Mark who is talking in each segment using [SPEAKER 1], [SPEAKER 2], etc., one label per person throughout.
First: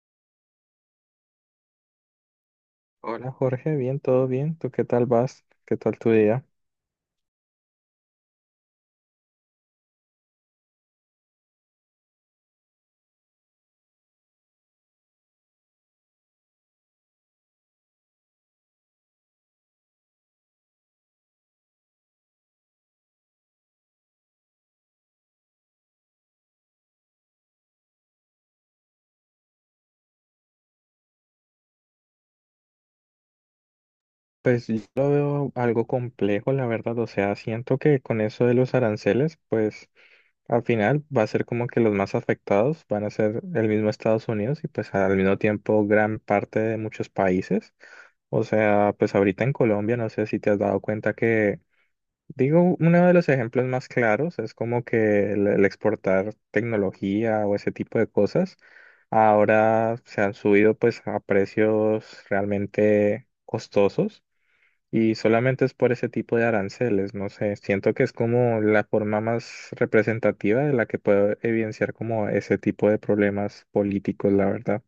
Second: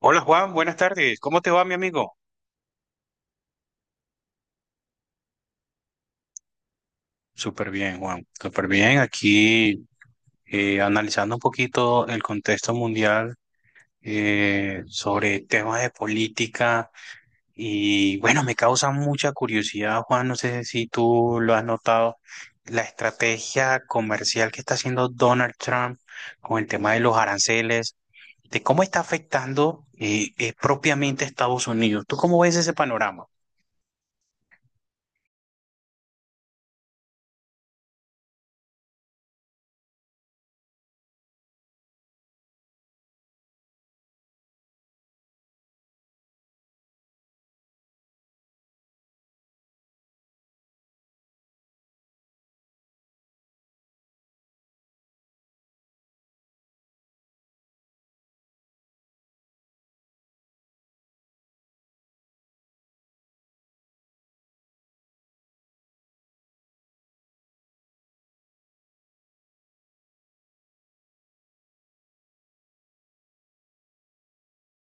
[SPEAKER 1] Hola Juan, buenas tardes. ¿Cómo te va, mi amigo?
[SPEAKER 2] Hola Jorge, bien, todo bien. ¿Tú qué tal vas? ¿Qué tal tu día?
[SPEAKER 1] Súper bien, Juan. Súper bien. Aquí analizando un poquito el contexto mundial sobre temas de política y bueno, me causa mucha curiosidad, Juan. No sé si tú lo has notado, la estrategia comercial que está haciendo Donald Trump con el tema de los aranceles, de cómo está afectando propiamente a Estados Unidos. ¿Tú cómo ves ese panorama?
[SPEAKER 2] Pues yo lo veo algo complejo, la verdad. O sea, siento que con eso de los aranceles, pues al final va a ser como que los más afectados van a ser el mismo Estados Unidos y pues al mismo tiempo gran parte de muchos países. O sea, pues ahorita en Colombia, no sé si te has dado cuenta que, digo, uno de los ejemplos más claros es como que el exportar tecnología o ese tipo de cosas. Ahora se han subido pues a precios realmente costosos y solamente es por ese tipo de aranceles, no sé, siento que es como la forma más representativa de la que puedo evidenciar como ese tipo de problemas políticos, la verdad.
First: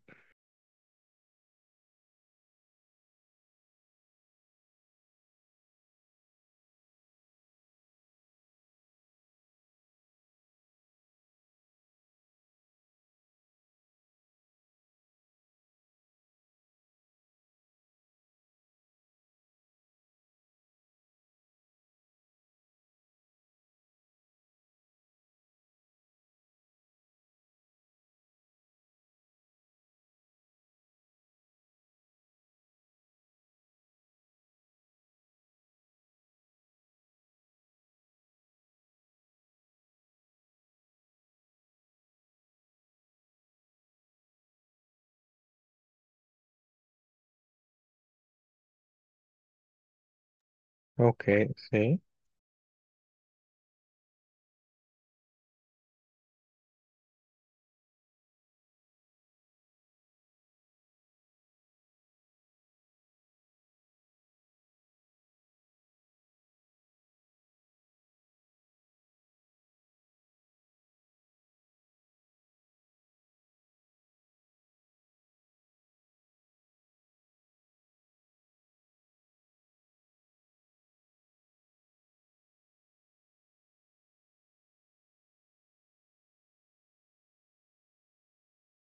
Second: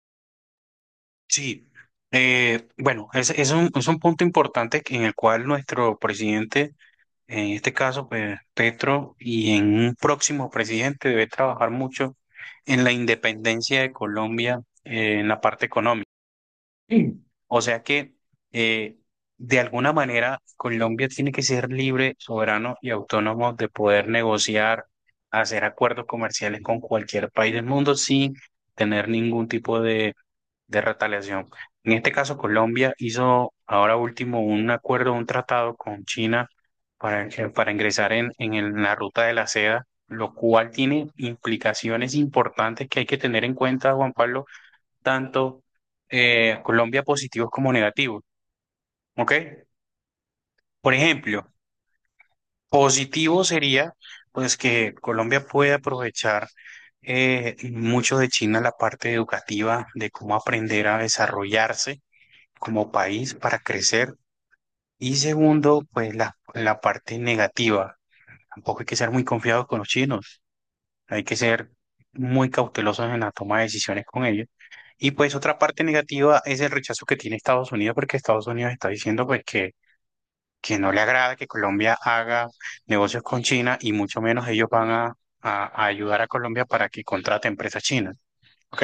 [SPEAKER 1] Sí, bueno, es un punto importante en el cual nuestro presidente, en este caso, pues, Petro, y en un próximo presidente debe trabajar mucho en la independencia de Colombia, en la parte económica. Sí. O sea que, eh, de alguna manera, Colombia tiene que ser libre, soberano y autónomo de poder negociar, hacer acuerdos comerciales con cualquier país del mundo sin tener ningún tipo de retaliación. En este caso, Colombia hizo ahora último un acuerdo, un tratado con China para ingresar en en la ruta de la seda, lo cual tiene implicaciones importantes que hay que tener en cuenta, Juan Pablo, tanto Colombia positivos como negativos. ¿Ok? Por
[SPEAKER 2] Ok,
[SPEAKER 1] ejemplo,
[SPEAKER 2] sí.
[SPEAKER 1] positivo sería pues que Colombia puede aprovechar mucho de China la parte educativa de cómo aprender a desarrollarse como país para crecer. Y segundo, pues la parte negativa. Tampoco hay que ser muy confiados con los chinos. Hay que ser muy cautelosos en la toma de decisiones con ellos. Y pues otra parte negativa es el rechazo que tiene Estados Unidos, porque Estados Unidos está diciendo pues que no le agrada que Colombia haga negocios con China y mucho menos ellos van a ayudar a Colombia para que contrate empresas chinas. ¿Ok?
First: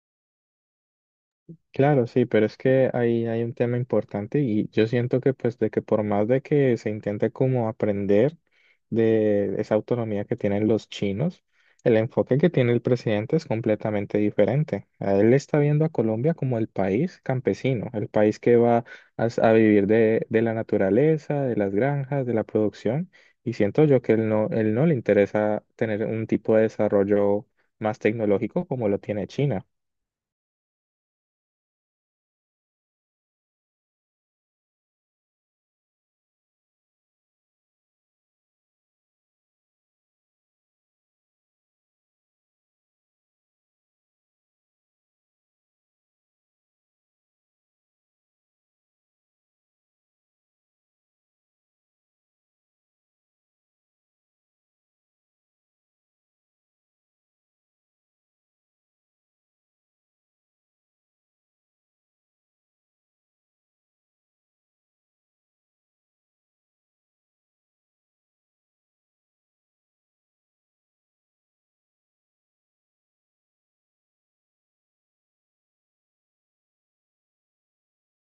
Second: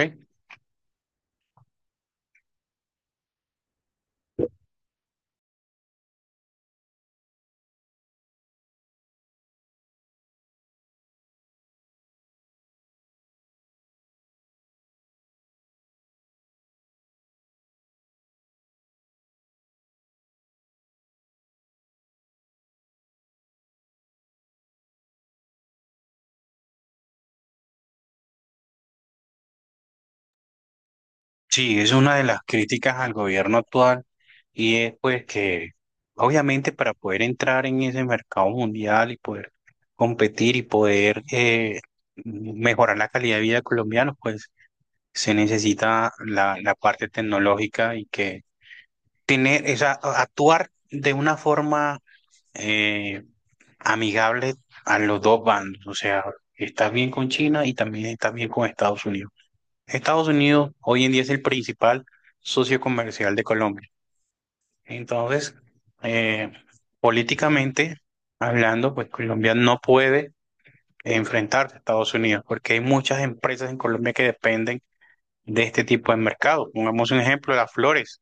[SPEAKER 2] Claro, sí, pero es que ahí hay un tema importante y yo siento que pues de que por más de que se intente como aprender de esa autonomía que tienen los chinos, el enfoque que tiene el presidente es completamente diferente. A Él está viendo a Colombia como el país campesino, el país que va a, a vivir de la naturaleza, de las granjas, de la producción y siento yo que él no le interesa tener un tipo de desarrollo más tecnológico como lo tiene China.
[SPEAKER 1] Sí, es una de las críticas al gobierno actual y es pues que obviamente para poder entrar en ese mercado mundial y poder competir y poder mejorar la calidad de vida de colombianos, pues se necesita la parte tecnológica y que tener esa, actuar de una forma eh, amigable a los dos bandos, o sea, estás bien con China y también estás bien con Estados Unidos. Estados Unidos hoy en día es el principal socio comercial de Colombia. Entonces, eh, políticamente hablando, pues Colombia no puede enfrentarse a Estados Unidos porque hay muchas empresas en Colombia que dependen de este tipo de mercado. Pongamos un ejemplo, las flores.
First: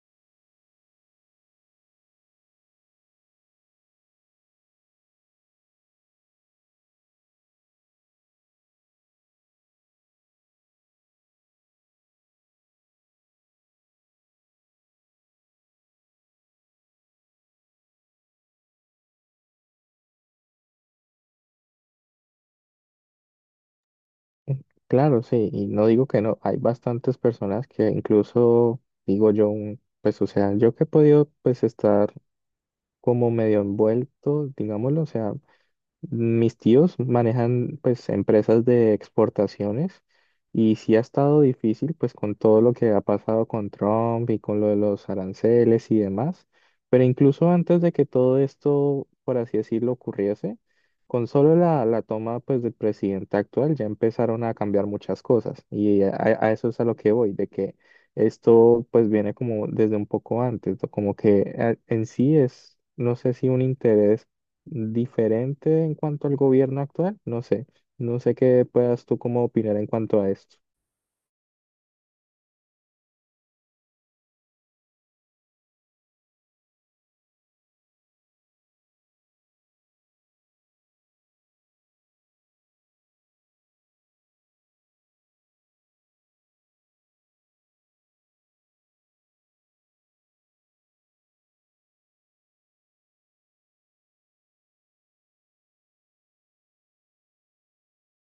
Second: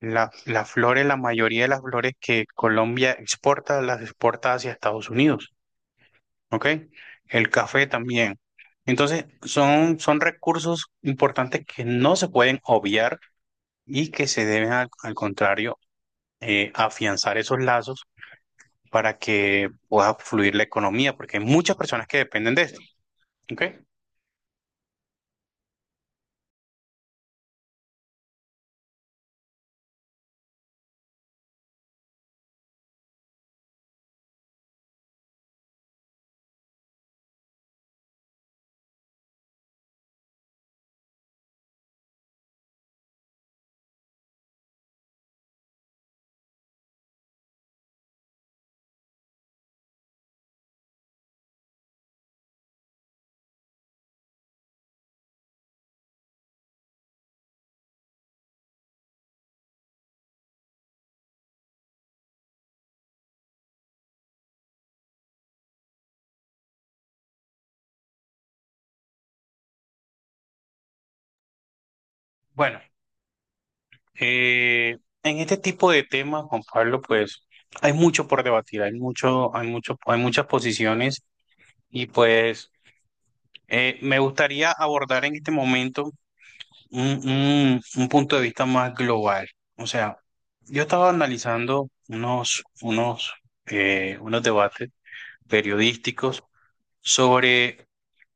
[SPEAKER 1] Las flores, la mayoría de las flores que Colombia exporta, las exporta hacia Estados Unidos, ¿ok? El café también. Entonces, son recursos importantes que no se pueden obviar y que se deben al, al contrario afianzar esos lazos para que pueda fluir la economía, porque hay muchas personas que dependen de esto. ¿Ok?
[SPEAKER 2] Claro, sí, y no digo que no, hay bastantes personas que incluso, digo yo, pues o sea, yo que he podido pues estar como medio envuelto, digámoslo, o sea, mis tíos manejan pues empresas de exportaciones y sí ha estado difícil pues con todo lo que ha pasado con Trump y con lo de los aranceles y demás, pero incluso antes de que todo esto, por así decirlo, ocurriese, con solo la, la toma pues del presidente actual ya empezaron a cambiar muchas cosas y a eso es a lo que voy, de que esto pues viene como desde un poco antes, ¿no? Como que en sí es, no sé si un interés diferente en cuanto al gobierno actual, no sé, no sé qué puedas tú como opinar en cuanto a esto.
[SPEAKER 1] Bueno, eh, en este tipo de temas, Juan Pablo, pues hay mucho por debatir, hay mucho, hay mucho, hay muchas posiciones y pues me gustaría abordar en este momento un punto de vista más global. O sea, yo estaba analizando unos debates periodísticos sobre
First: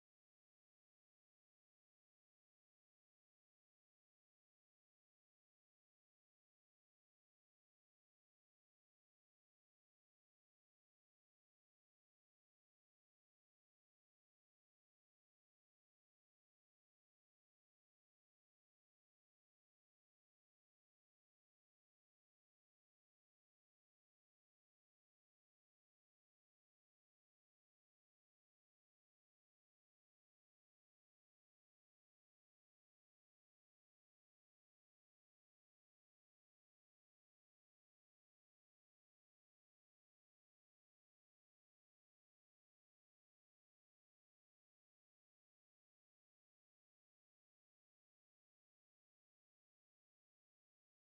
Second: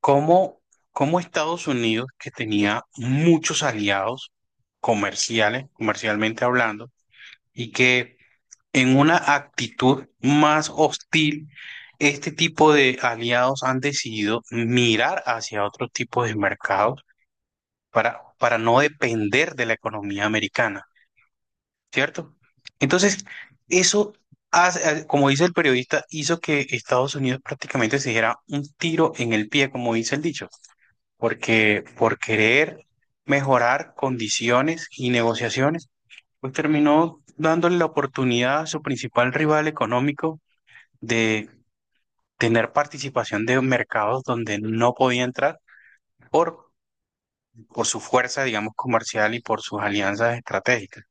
[SPEAKER 1] cómo, cómo Estados Unidos, que tenía muchos aliados comerciales, comercialmente hablando, y que en una actitud más hostil, este tipo de aliados han decidido mirar hacia otro tipo de mercados para no depender de la economía americana, ¿cierto? Entonces, eso, como dice el periodista, hizo que Estados Unidos prácticamente se diera un tiro en el pie, como dice el dicho, porque por querer mejorar condiciones y negociaciones, pues terminó dándole la oportunidad a su principal rival económico de tener participación de mercados donde no podía entrar por, por su fuerza, digamos, comercial y por sus alianzas estratégicas.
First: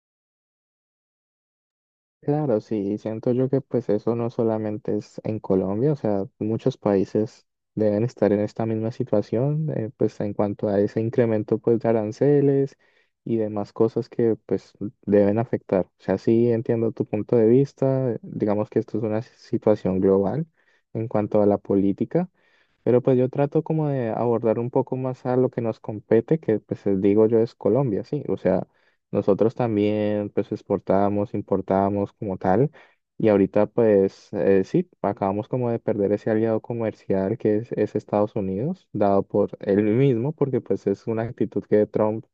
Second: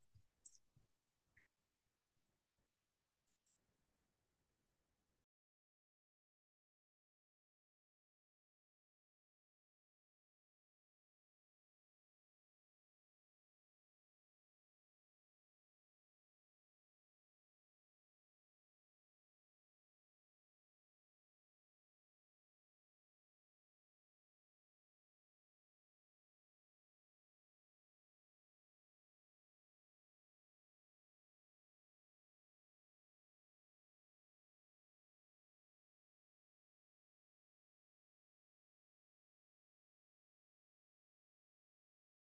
[SPEAKER 2] Claro, sí, siento yo que pues eso no solamente es en Colombia, o sea, muchos países deben estar en esta misma situación, pues en cuanto a ese incremento pues de aranceles y demás cosas que pues deben afectar. O sea, sí entiendo tu punto de vista, digamos que esto es una situación global en cuanto a la política. Pero pues yo trato como de abordar un poco más a lo que nos compete, que pues digo yo es Colombia, sí. O sea, nosotros también pues exportábamos, importábamos como tal. Y ahorita pues sí, acabamos como de perder ese aliado comercial que es Estados Unidos, dado por él mismo, porque pues es una actitud que Trump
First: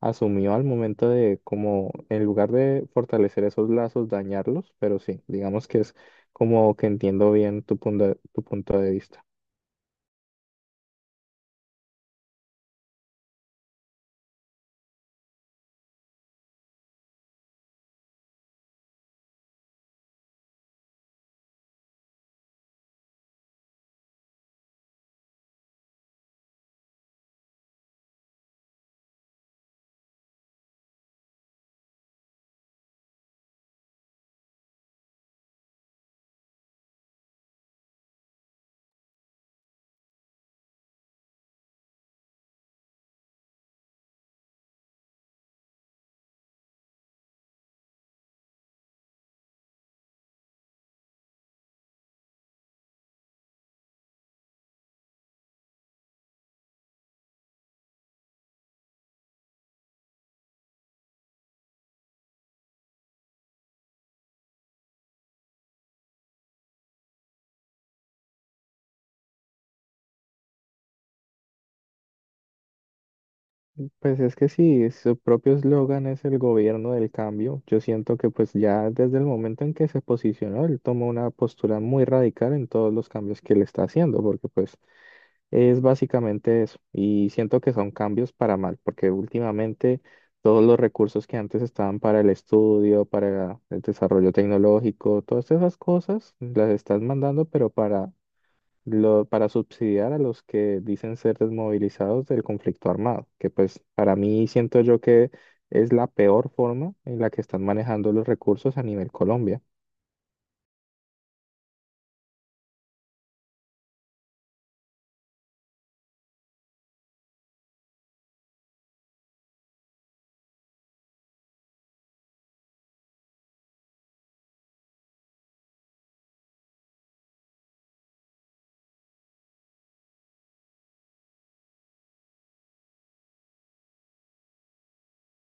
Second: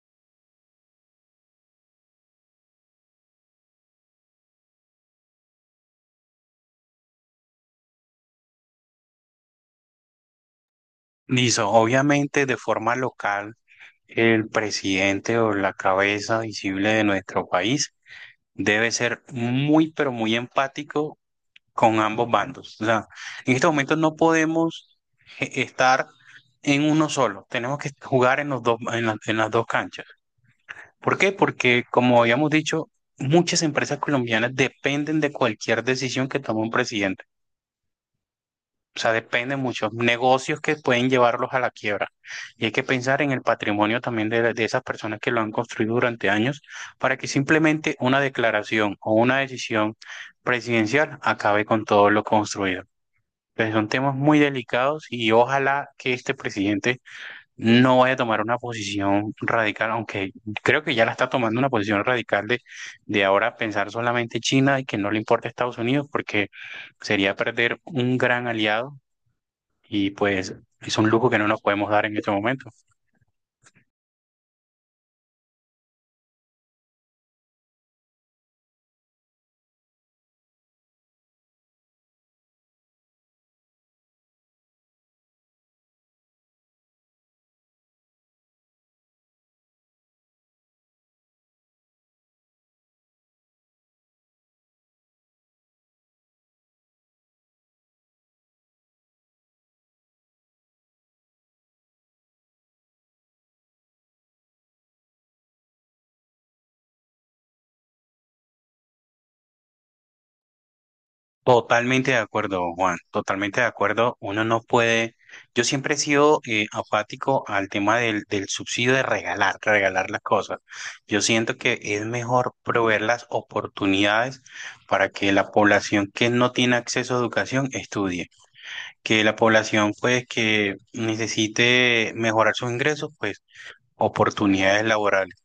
[SPEAKER 2] asumió al momento de como en lugar de fortalecer esos lazos, dañarlos. Pero sí, digamos que es como que entiendo bien tu punto de vista.
[SPEAKER 1] Listo, obviamente, de forma local, el presidente o la cabeza visible de nuestro país debe ser muy, pero muy empático con ambos bandos. O sea, en este momento no podemos estar en uno solo, tenemos que jugar en, los dos, en las dos canchas. ¿Por qué? Porque, como habíamos dicho, muchas empresas colombianas dependen de cualquier decisión que tome un presidente. O sea, dependen muchos negocios que pueden llevarlos a la quiebra. Y hay que pensar en el patrimonio también de esas personas que lo han construido durante años para que simplemente una declaración o una decisión presidencial acabe con todo lo construido. Pues son temas muy delicados y ojalá que este presidente no vaya a tomar una posición radical, aunque creo que ya la está tomando una posición radical de ahora pensar solamente China y que no le importa Estados Unidos, porque sería perder un gran aliado y pues es un lujo que no nos podemos dar en este momento.
[SPEAKER 2] Pues es que si su propio eslogan es el gobierno del cambio, yo siento que pues ya desde el momento en que se posicionó, él tomó una postura muy radical en todos los cambios que él está haciendo, porque pues es básicamente eso. Y siento que son cambios para mal, porque últimamente todos los recursos que antes estaban para el estudio, para el desarrollo tecnológico, todas esas cosas las estás mandando, pero para para subsidiar a los que dicen ser desmovilizados del conflicto armado, que pues para mí siento yo que es la peor forma en la que están manejando los recursos a nivel Colombia.
[SPEAKER 1] Totalmente de acuerdo, Juan, totalmente de acuerdo. Uno no puede, yo siempre he sido apático al tema del subsidio de regalar, regalar las cosas. Yo siento que es mejor proveer las oportunidades para que la población que no tiene acceso a educación estudie, que la población pues que necesite mejorar sus ingresos, pues oportunidades laborales.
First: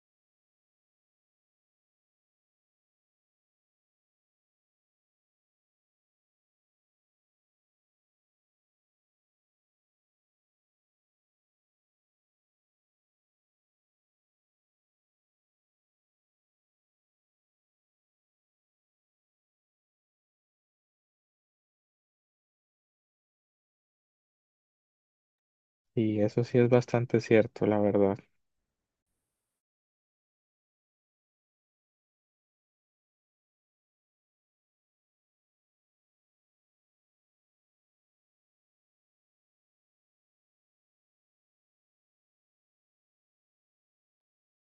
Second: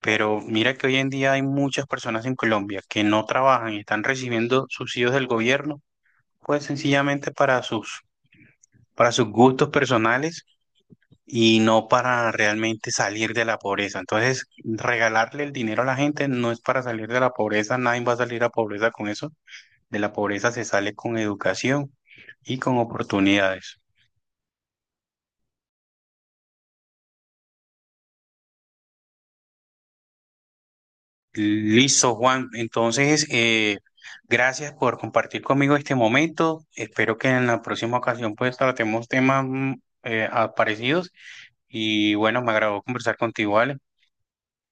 [SPEAKER 1] Pero mira que hoy en día hay muchas personas en Colombia que no trabajan y están recibiendo subsidios del gobierno pues sencillamente para sus gustos personales y no para realmente salir de la pobreza. Entonces, regalarle el dinero a la gente no es para salir de la pobreza, nadie va a salir a pobreza con eso. De la pobreza se sale con educación y con oportunidades.
[SPEAKER 2] Y eso sí es bastante cierto, la verdad.
[SPEAKER 1] Listo, Juan. Entonces, gracias por compartir conmigo este momento. Espero que en la próxima ocasión pues tratemos temas parecidos y bueno, me agradó conversar contigo, ¿vale?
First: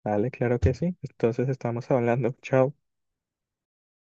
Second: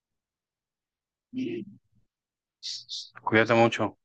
[SPEAKER 2] Vale, claro que sí. Entonces estamos hablando. Chao.
[SPEAKER 1] Cuídate mucho.